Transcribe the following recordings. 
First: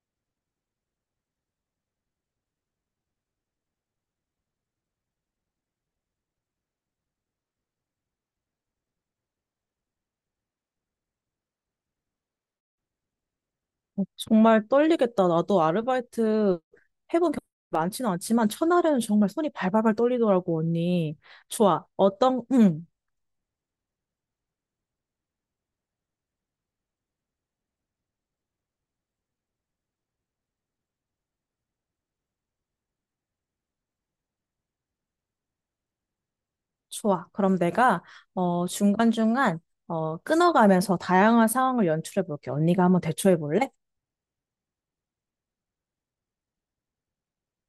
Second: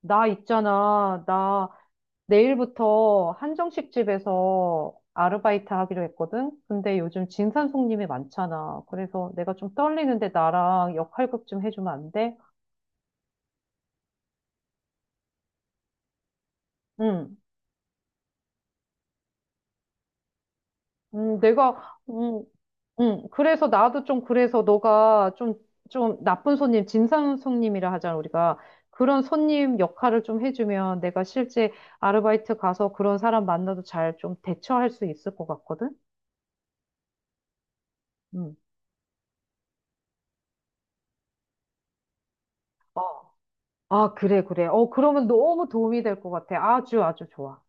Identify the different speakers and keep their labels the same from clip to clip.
Speaker 1: 나 있잖아. 나 내일부터 한정식 집에서 아르바이트 하기로 했거든. 근데 요즘 진산손님이 많잖아. 그래서 내가 좀 떨리는데 나랑 역할극 좀 해주면 안 돼?
Speaker 2: 정말 떨리겠다. 나도 아르바이트 해본
Speaker 1: 응.
Speaker 2: 경험이 많지는 않지만 첫날에는 정말 손이 발발발 떨리더라고, 언니.
Speaker 1: 음, 내가
Speaker 2: 좋아.
Speaker 1: 음,
Speaker 2: 어떤, 응,
Speaker 1: 음. 그래서 나도 좀 그래서 너가 좀 좀 나쁜 손님, 진상손님이라 하잖아, 우리가. 그런 손님 역할을 좀 해주면 내가 실제 아르바이트 가서 그런 사람 만나도 잘 좀 대처할 수 있을 것 같거든?
Speaker 2: 좋아. 그럼 내가,
Speaker 1: 음.
Speaker 2: 중간중간, 끊어가면서 다양한 상황을 연출해 볼게. 언니가
Speaker 1: 어.
Speaker 2: 한번 대처해 볼래?
Speaker 1: 아, 그래, 그래. 그러면 너무 도움이 될 것 같아. 아주, 아주 좋아.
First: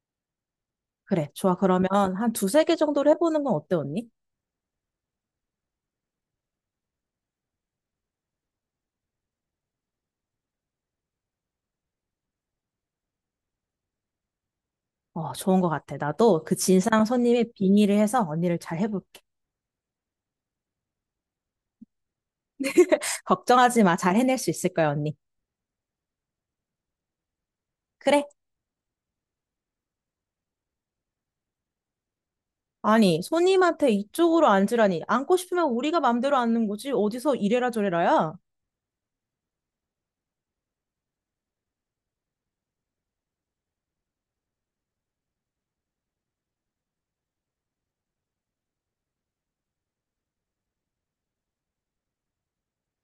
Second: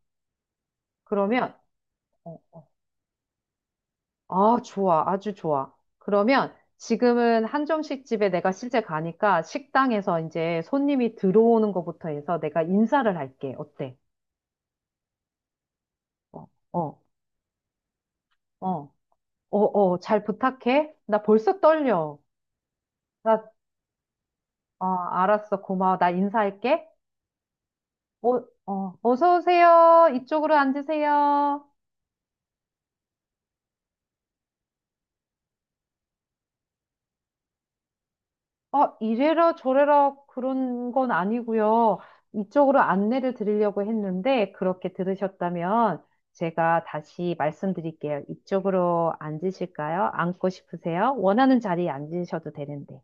Speaker 2: 그래, 좋아.
Speaker 1: 그러면,
Speaker 2: 그러면 한
Speaker 1: 어,
Speaker 2: 두세
Speaker 1: 어.
Speaker 2: 개 정도로 해보는 건 어때, 언니?
Speaker 1: 아, 좋아. 아주 좋아. 그러면 지금은 한정식 집에 내가 실제 가니까 식당에서 이제 손님이 들어오는 것부터 해서 내가 인사를 할게. 어때?
Speaker 2: 어, 좋은 것 같아. 나도
Speaker 1: 어,
Speaker 2: 그
Speaker 1: 어,
Speaker 2: 진상 손님의 빙의를 해서 언니를 잘
Speaker 1: 어,
Speaker 2: 해볼게.
Speaker 1: 어, 어, 잘 부탁해. 나 벌써 떨려. 나,
Speaker 2: 걱정하지 마. 잘 해낼 수 있을
Speaker 1: 어,
Speaker 2: 거야, 언니.
Speaker 1: 알았어. 고마워. 나 인사할게.
Speaker 2: 그래,
Speaker 1: 어, 어, 어서 오세요. 이쪽으로 앉으세요.
Speaker 2: 아니, 손님한테 이쪽으로 앉으라니. 앉고 싶으면 우리가 맘대로 앉는 거지. 어디서 이래라 저래라야?
Speaker 1: 아, 이래라 저래라 그런 건 아니고요. 이쪽으로 안내를 드리려고 했는데 그렇게 들으셨다면 제가 다시 말씀드릴게요. 이쪽으로 앉으실까요? 앉고 싶으세요? 원하는 자리에 앉으셔도 되는데.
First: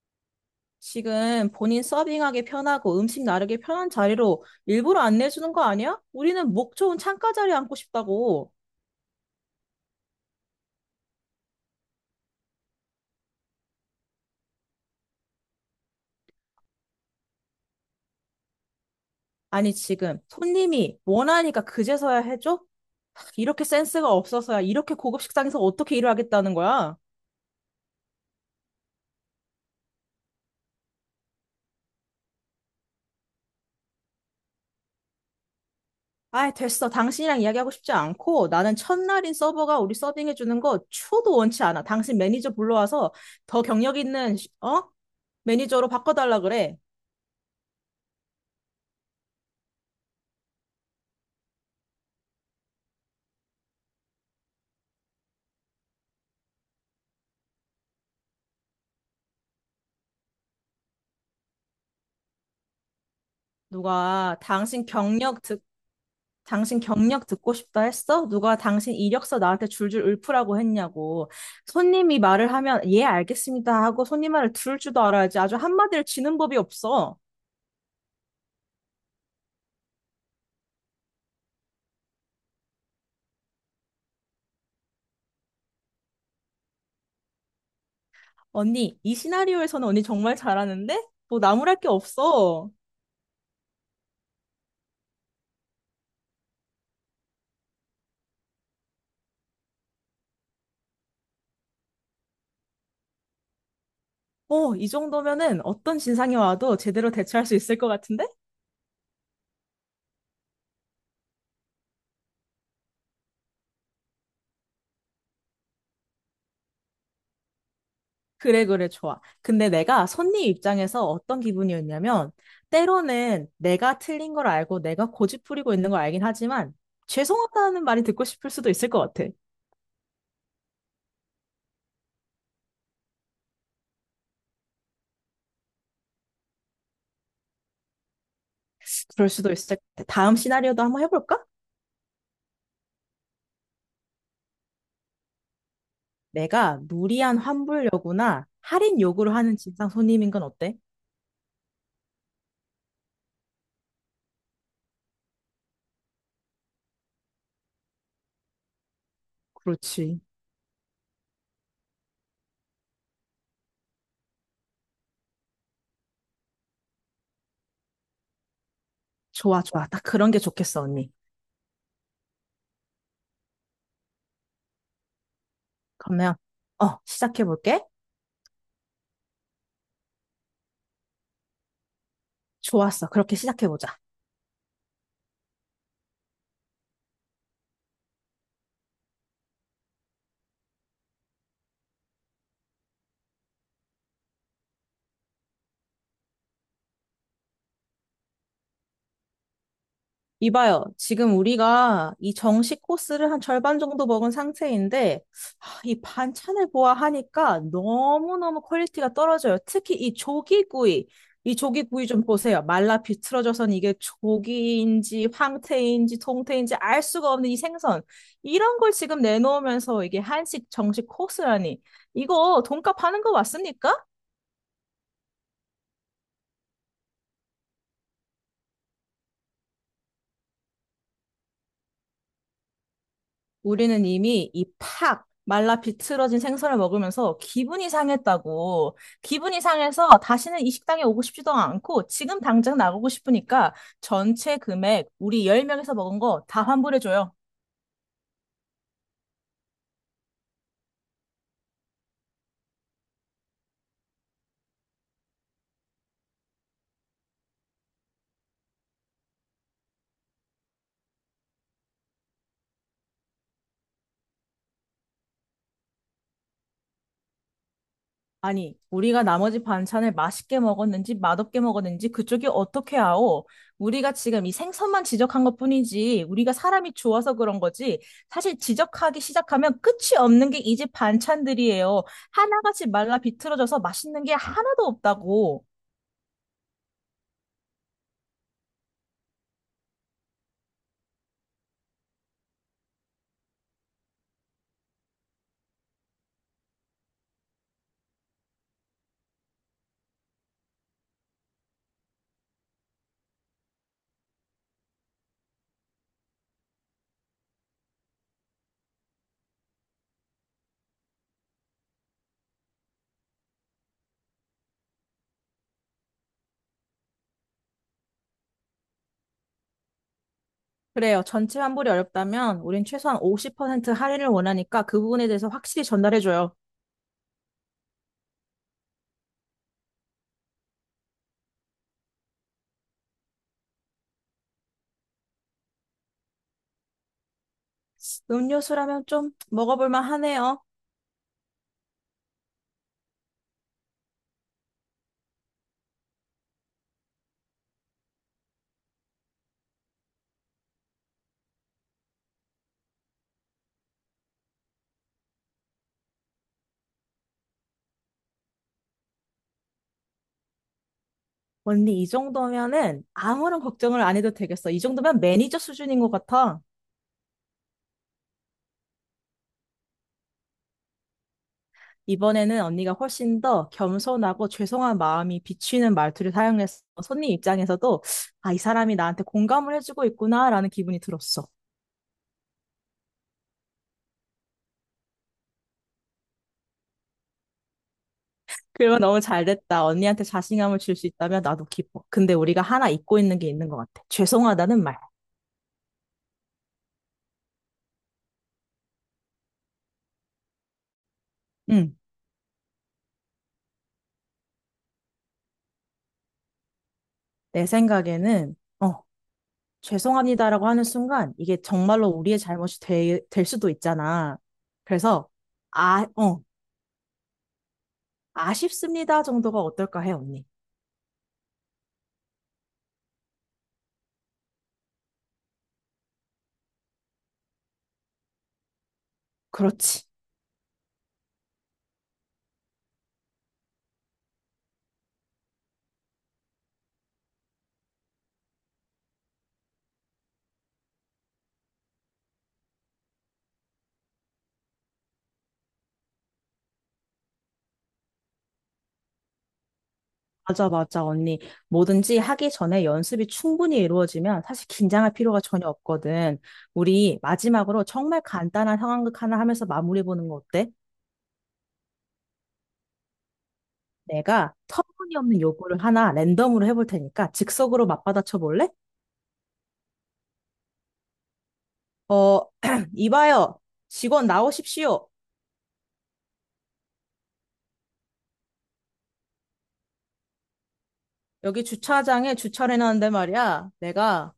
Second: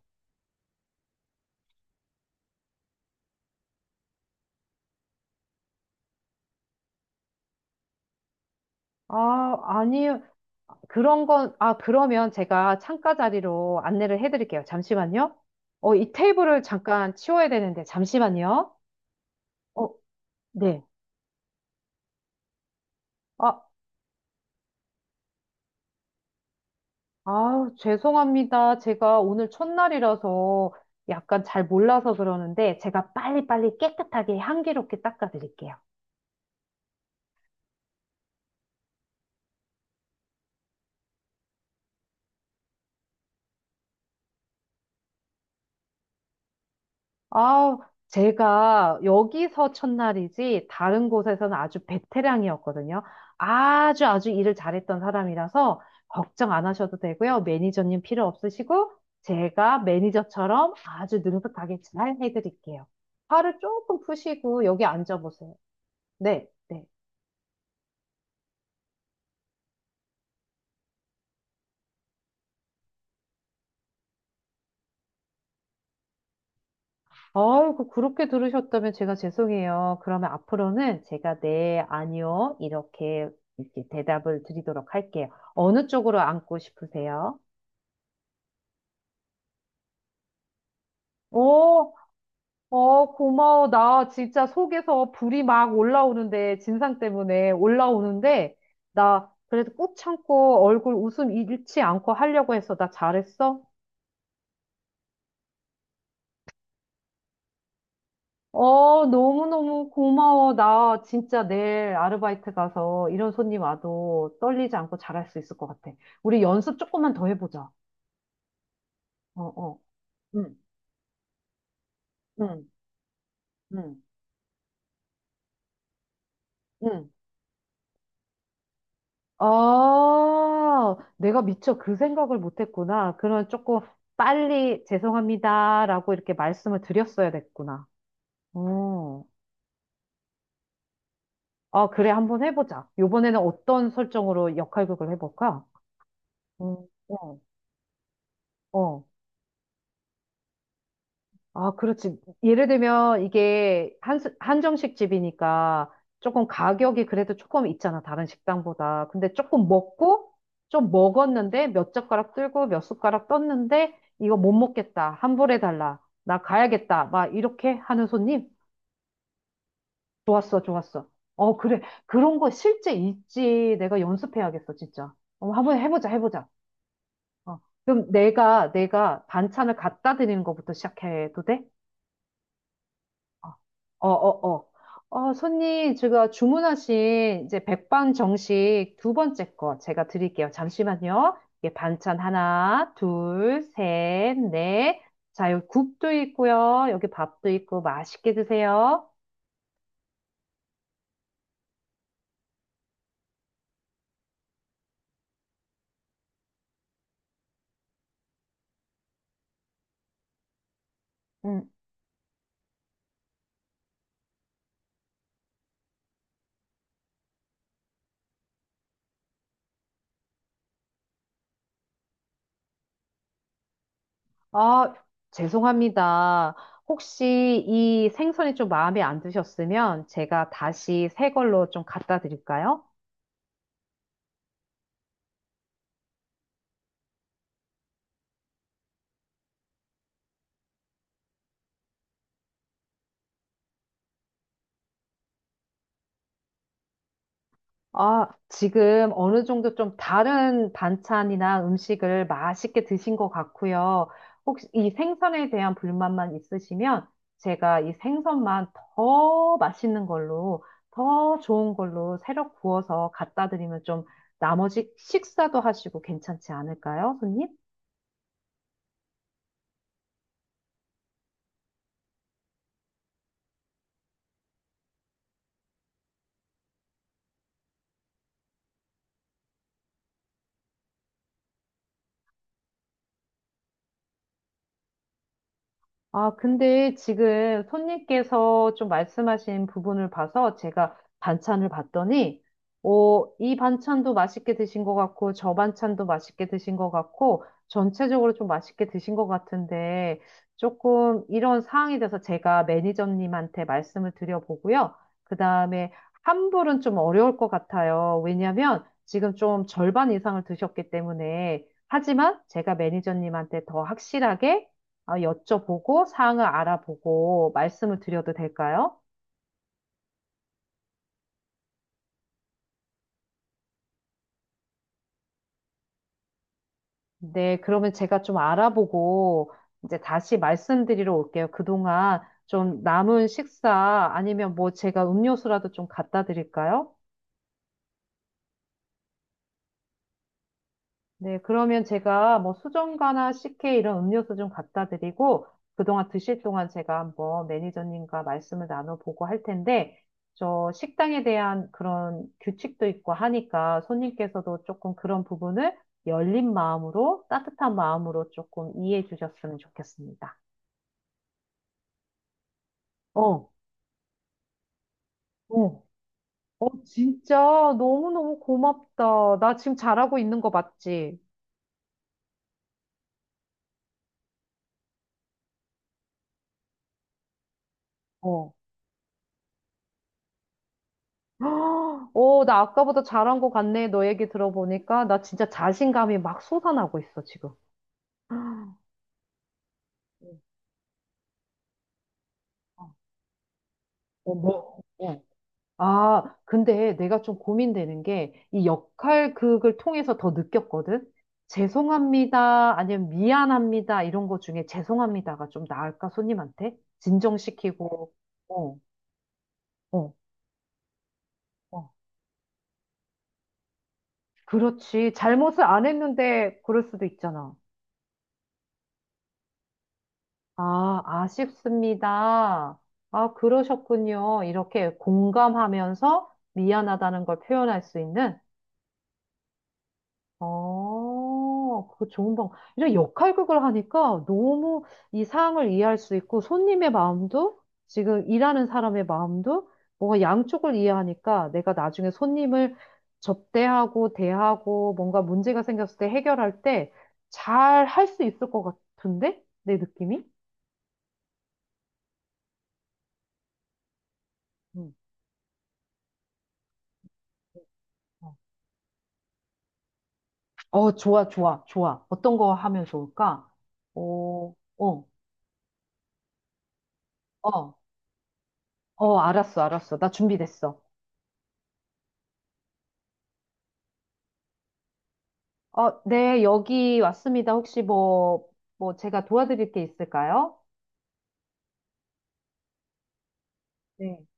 Speaker 2: 지금 본인 서빙하기 편하고 음식 나르기 편한 자리로 일부러 안내해주는 거 아니야? 우리는 목 좋은 창가 자리에 앉고 싶다고.
Speaker 1: 아, 아니요. 그런 건, 아, 그러면 제가 창가 자리로 안내를 해드릴게요. 잠시만요. 어, 이 테이블을 잠깐 치워야 되는데 잠시만요.
Speaker 2: 아니,
Speaker 1: 어,
Speaker 2: 지금
Speaker 1: 네.
Speaker 2: 손님이 원하니까 그제서야 해줘?
Speaker 1: 아,
Speaker 2: 이렇게 센스가 없어서야 이렇게 고급 식당에서 어떻게 일을 하겠다는 거야?
Speaker 1: 아, 죄송합니다. 제가 오늘 첫날이라서 약간 잘 몰라서 그러는데 제가 빨리빨리 깨끗하게 향기롭게 닦아드릴게요.
Speaker 2: 아이, 됐어. 당신이랑 이야기하고 싶지 않고 나는 첫날인 서버가 우리 서빙해주는 거 초도 원치 않아. 당신 매니저 불러와서 더 경력 있는, 어? 매니저로 바꿔달라 그래.
Speaker 1: 아, 제가 여기서 첫날이지 다른 곳에서는 아주 베테랑이었거든요. 아주 아주 일을 잘했던 사람이라서 걱정 안 하셔도 되고요. 매니저님 필요 없으시고 제가 매니저처럼 아주 능숙하게 잘 해드릴게요. 팔을 조금
Speaker 2: 누가
Speaker 1: 푸시고 여기
Speaker 2: 당신 경력
Speaker 1: 앉아보세요.
Speaker 2: 듣,
Speaker 1: 네,
Speaker 2: 당신
Speaker 1: 네.
Speaker 2: 경력 듣고 싶다 했어? 누가 당신 이력서 나한테 줄줄 읊으라고 했냐고. 손님이 말을 하면, 예, 알겠습니다 하고 손님 말을 들을 줄도 알아야지. 아주 한마디를 치는 법이 없어.
Speaker 1: 아이고, 그렇게 들으셨다면 제가 죄송해요. 그러면 앞으로는 제가 네, 아니요, 이렇게, 이렇게 대답을 드리도록 할게요. 어느 쪽으로 앉고 싶으세요?
Speaker 2: 언니, 이 시나리오에서는 언니 정말 잘하는데? 뭐 나무랄 게
Speaker 1: 어,
Speaker 2: 없어.
Speaker 1: 어, 고마워. 나 진짜 속에서 불이 막 올라오는데, 진상 때문에 올라오는데, 나 그래도 꾹 참고 얼굴 웃음 잃지 않고 하려고 했어. 나 잘했어?
Speaker 2: 어, 이 정도면은 어떤 진상이 와도 제대로 대처할 수 있을 것 같은데?
Speaker 1: 어, 너무너무 고마워. 나 진짜 내일 아르바이트 가서 이런 손님 와도 떨리지 않고 잘할 수 있을 것 같아. 우리 연습 조금만 더 해보자.
Speaker 2: 그래, 그래, 좋아.
Speaker 1: 어,
Speaker 2: 근데
Speaker 1: 어.
Speaker 2: 내가 손님
Speaker 1: 응,
Speaker 2: 입장에서 어떤 기분이었냐면,
Speaker 1: 응,
Speaker 2: 때로는 내가
Speaker 1: 응,
Speaker 2: 틀린 걸 알고 내가 고집부리고 있는 걸 알긴 하지만,
Speaker 1: 응.
Speaker 2: 죄송하다는 말이 듣고 싶을 수도 있을 것 같아.
Speaker 1: 아, 내가 미처 그 생각을 못했구나. 그런 조금 빨리 죄송합니다라고 이렇게 말씀을 드렸어야 됐구나. 어.
Speaker 2: 그럴 수도 있을 것 같아. 다음 시나리오도 한번 해볼까?
Speaker 1: 아, 그래. 한번 해보자. 요번에는 어떤 설정으로 역할극을 해볼까? 음,
Speaker 2: 내가
Speaker 1: 어,
Speaker 2: 무리한 환불 요구나 할인
Speaker 1: 어.
Speaker 2: 요구를 하는 진상 손님인 건 어때?
Speaker 1: 아, 그렇지. 예를 들면 이게 한정식 집이니까 조금 가격이 그래도 조금 있잖아, 다른 식당보다. 근데 조금
Speaker 2: 그렇지.
Speaker 1: 먹고, 좀 먹었는데 몇 젓가락 들고 몇 숟가락 떴는데 이거 못 먹겠다. 환불해 달라. 나 가야겠다. 막 이렇게 하는 손님?
Speaker 2: 좋아, 좋아. 딱 그런 게
Speaker 1: 좋았어,
Speaker 2: 좋겠어,
Speaker 1: 좋았어.
Speaker 2: 언니.
Speaker 1: 어, 그래. 그런 거 실제 있지. 내가 연습해야겠어, 진짜. 어, 한번 해보자,
Speaker 2: 그러면,
Speaker 1: 해보자. 어.
Speaker 2: 시작해볼게.
Speaker 1: 그럼 내가 반찬을 갖다 드리는 것부터 시작해도 돼?
Speaker 2: 좋았어. 그렇게 시작해보자.
Speaker 1: 어, 어, 어. 어, 손님, 제가 주문하신 이제 백반 정식 두 번째 거 제가 드릴게요. 잠시만요. 이게 반찬 하나, 둘, 셋, 넷. 자, 여기 국도 있고요. 여기 밥도 있고 맛있게 드세요.
Speaker 2: 이봐요. 지금 우리가 이 정식 코스를 한 절반 정도 먹은 상태인데, 하, 이 반찬을 보아하니까 너무너무 퀄리티가 떨어져요. 특히 이 조기구이. 이
Speaker 1: 음.
Speaker 2: 조기구이 좀 보세요. 말라 비틀어져선 이게 조기인지 황태인지 동태인지 알 수가 없는 이 생선. 이런 걸 지금 내놓으면서 이게 한식 정식 코스라니. 이거 돈값 하는 거 맞습니까?
Speaker 1: 아, 죄송합니다. 혹시 이 생선이 좀 마음에 안 드셨으면 제가 다시 새 걸로 좀 갖다 드릴까요?
Speaker 2: 우리는 이미 이 팍 말라 비틀어진 생선을 먹으면서 기분이 상했다고. 기분이 상해서 다시는 이 식당에 오고 싶지도 않고 지금 당장 나가고 싶으니까 전체 금액 우리 10명에서 먹은 거 다 환불해줘요.
Speaker 1: 아, 지금 어느 정도 좀 다른 반찬이나 음식을 맛있게 드신 것 같고요. 혹시 이 생선에 대한 불만만 있으시면 제가 이 생선만 더 맛있는 걸로, 더 좋은 걸로 새로 구워서 갖다 드리면 좀 나머지 식사도 하시고 괜찮지 않을까요, 손님?
Speaker 2: 아니, 우리가 나머지 반찬을 맛있게 먹었는지 맛없게 먹었는지 그쪽이 어떻게 아오? 우리가 지금 이 생선만 지적한 것뿐이지 우리가 사람이 좋아서 그런 거지 사실 지적하기 시작하면 끝이 없는 게 이 집 반찬들이에요. 하나같이 말라 비틀어져서 맛있는 게 하나도 없다고.
Speaker 1: 아, 근데 지금 손님께서 좀 말씀하신 부분을 봐서 제가 반찬을 봤더니, 어, 이 반찬도 맛있게 드신 것 같고, 저 반찬도 맛있게 드신 것 같고, 전체적으로 좀 맛있게 드신 것 같은데, 조금 이런 상황이 돼서 제가 매니저님한테 말씀을 드려보고요. 그 다음에 환불은 좀 어려울 것 같아요. 왜냐면 지금 좀 절반 이상을 드셨기 때문에, 하지만 제가 매니저님한테 더 확실하게 아, 여쭤보고 사항을 알아보고 말씀을 드려도 될까요?
Speaker 2: 그래요. 전체 환불이 어렵다면 우린 최소한 50% 할인을 원하니까 그 부분에 대해서 확실히 전달해줘요.
Speaker 1: 네, 그러면 제가 좀 알아보고 이제 다시 말씀드리러 올게요. 그동안 좀 남은 식사 아니면 뭐 제가 음료수라도 좀 갖다 드릴까요?
Speaker 2: 음료수라면 좀 먹어볼만 하네요.
Speaker 1: 네, 그러면 제가 뭐 수정과나 CK 이런 음료수 좀 갖다 드리고 그동안 드실 동안 제가 한번 매니저님과 말씀을 나눠보고 할 텐데 저 식당에 대한 그런 규칙도 있고 하니까 손님께서도 조금 그런 부분을 열린 마음으로 따뜻한 마음으로 조금 이해해 주셨으면 좋겠습니다.
Speaker 2: 언니, 이 정도면은
Speaker 1: 어,
Speaker 2: 아무런 걱정을 안 해도 되겠어. 이 정도면 매니저
Speaker 1: 어,
Speaker 2: 수준인 것 같아.
Speaker 1: 진짜 너무너무 고맙다. 나 지금 잘하고 있는 거 맞지?
Speaker 2: 이번에는 언니가 훨씬 더 겸손하고 죄송한 마음이 비치는 말투를 사용해서 손님 입장에서도 아,
Speaker 1: 어.
Speaker 2: 이 사람이 나한테 공감을 해주고 있구나라는 기분이 들었어.
Speaker 1: 헉, 오, 나 아까보다 잘한 것 같네. 너 얘기 들어보니까. 나 진짜 자신감이 막 솟아나고 있어, 지금. 헉,
Speaker 2: 그러면 너무 잘 됐다. 언니한테 자신감을 줄 수 있다면 나도 기뻐. 근데 우리가 하나 잊고 있는 게 있는 것 같아.
Speaker 1: 어, 뭐,
Speaker 2: 죄송하다는 말.
Speaker 1: 어. 아, 근데 내가 좀 고민되는 게, 이 역할극을 통해서 더 느꼈거든?
Speaker 2: 응.
Speaker 1: 죄송합니다, 아니면 미안합니다, 이런 거 중에 죄송합니다가 좀 나을까, 손님한테?
Speaker 2: 내
Speaker 1: 진정시키고,
Speaker 2: 생각에는
Speaker 1: 어,
Speaker 2: 어,
Speaker 1: 어,
Speaker 2: 죄송합니다라고 하는 순간 이게
Speaker 1: 어.
Speaker 2: 정말로 우리의 잘못이 될 수도 있잖아.
Speaker 1: 그렇지.
Speaker 2: 그래서
Speaker 1: 잘못을 안
Speaker 2: 아, 어,
Speaker 1: 했는데, 그럴 수도 있잖아.
Speaker 2: 아쉽습니다 정도가 어떨까 해, 언니.
Speaker 1: 아, 아쉽습니다. 아, 그러셨군요. 이렇게 공감하면서 미안하다는 걸 표현할 수 있는,
Speaker 2: 그렇지.
Speaker 1: 어, 그거 좋은 방법. 이런 역할극을 하니까 너무 이 상황을 이해할 수 있고, 손님의 마음도, 지금 일하는 사람의 마음도, 뭔가 양쪽을 이해하니까 내가 나중에 손님을 접대하고, 대하고, 뭔가 문제가 생겼을 때 해결할 때 잘 할 수 있을 것 같은데? 내 느낌이?
Speaker 2: 맞아, 맞아, 언니. 뭐든지 하기 전에 연습이 충분히 이루어지면 사실
Speaker 1: 음.
Speaker 2: 긴장할 필요가 전혀 없거든. 우리 마지막으로 정말 간단한 상황극 하나 하면서 마무리 보는 거 어때?
Speaker 1: 어, 좋아, 좋아, 좋아. 어떤 거 하면 좋을까?
Speaker 2: 내가
Speaker 1: 어, 어,
Speaker 2: 터무니없는 요구를 하나 랜덤으로 해볼 테니까
Speaker 1: 어,
Speaker 2: 즉석으로 맞받아쳐 볼래?
Speaker 1: 어, 알았어, 알았어. 나 준비됐어.
Speaker 2: 어, 이봐요. 직원 나오십시오.
Speaker 1: 어, 네, 여기 왔습니다. 혹시 뭐, 제가 도와드릴 게 있을까요?
Speaker 2: 여기 주차장에 주차를 해놨는데 말이야.
Speaker 1: 네.
Speaker 2: 내가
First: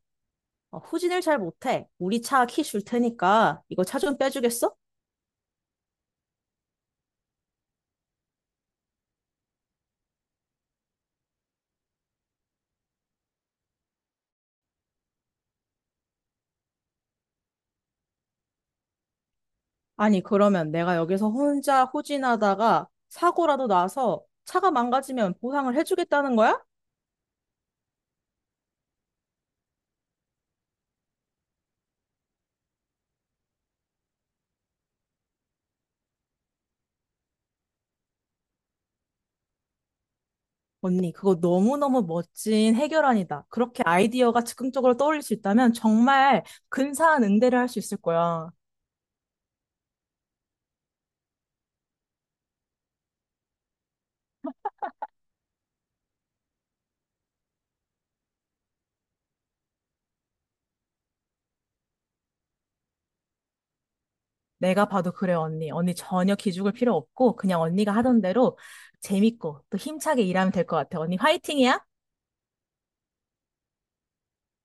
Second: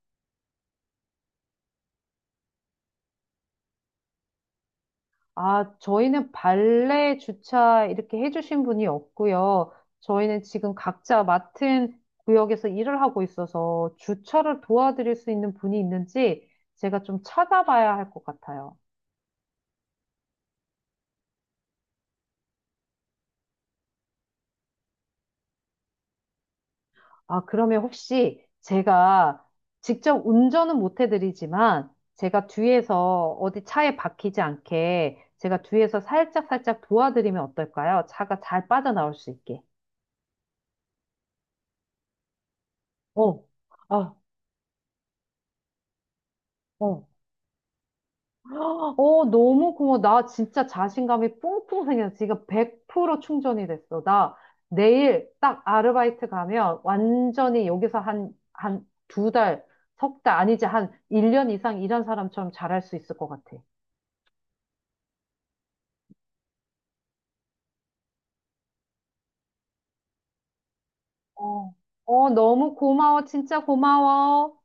Speaker 2: 후진을 잘 못해. 우리 차 키 줄 테니까 이거 차 좀 빼주겠어?
Speaker 1: 아, 저희는 발레 주차 이렇게 해주신 분이 없고요. 저희는 지금 각자 맡은 구역에서 일을 하고 있어서 주차를 도와드릴 수 있는 분이 있는지 제가 좀 찾아봐야 할 것 같아요.
Speaker 2: 아니, 그러면 내가 여기서 혼자 후진하다가 사고라도 나서 차가 망가지면 보상을 해주겠다는 거야?
Speaker 1: 아, 그러면 혹시 제가 직접 운전은 못 해드리지만 제가 뒤에서 어디 차에 박히지 않게 제가 뒤에서 살짝살짝 도와드리면 어떨까요? 차가 잘 빠져나올 수 있게.
Speaker 2: 언니, 그거 너무너무 멋진
Speaker 1: 어,
Speaker 2: 해결안이다. 그렇게
Speaker 1: 아,
Speaker 2: 아이디어가 즉흥적으로 떠올릴 수 있다면 정말
Speaker 1: 어.
Speaker 2: 근사한 응대를 할 수 있을 거야.
Speaker 1: 어, 너무 고마워. 나 진짜 자신감이 뿡뿡 생겼어. 지금 100% 충전이 됐어. 나 내일 딱 아르바이트 가면 완전히 여기서 한 두 달, 석 달, 아니지, 한 1년 이상 일한 사람처럼 잘할 수 있을 것 같아.
Speaker 2: 내가 봐도 그래, 언니. 언니 전혀 기죽을 필요 없고 그냥 언니가 하던 대로 재밌고 또 힘차게 일하면 될 것 같아. 언니
Speaker 1: 어,
Speaker 2: 화이팅이야!
Speaker 1: 어, 너무 고마워. 진짜 고마워.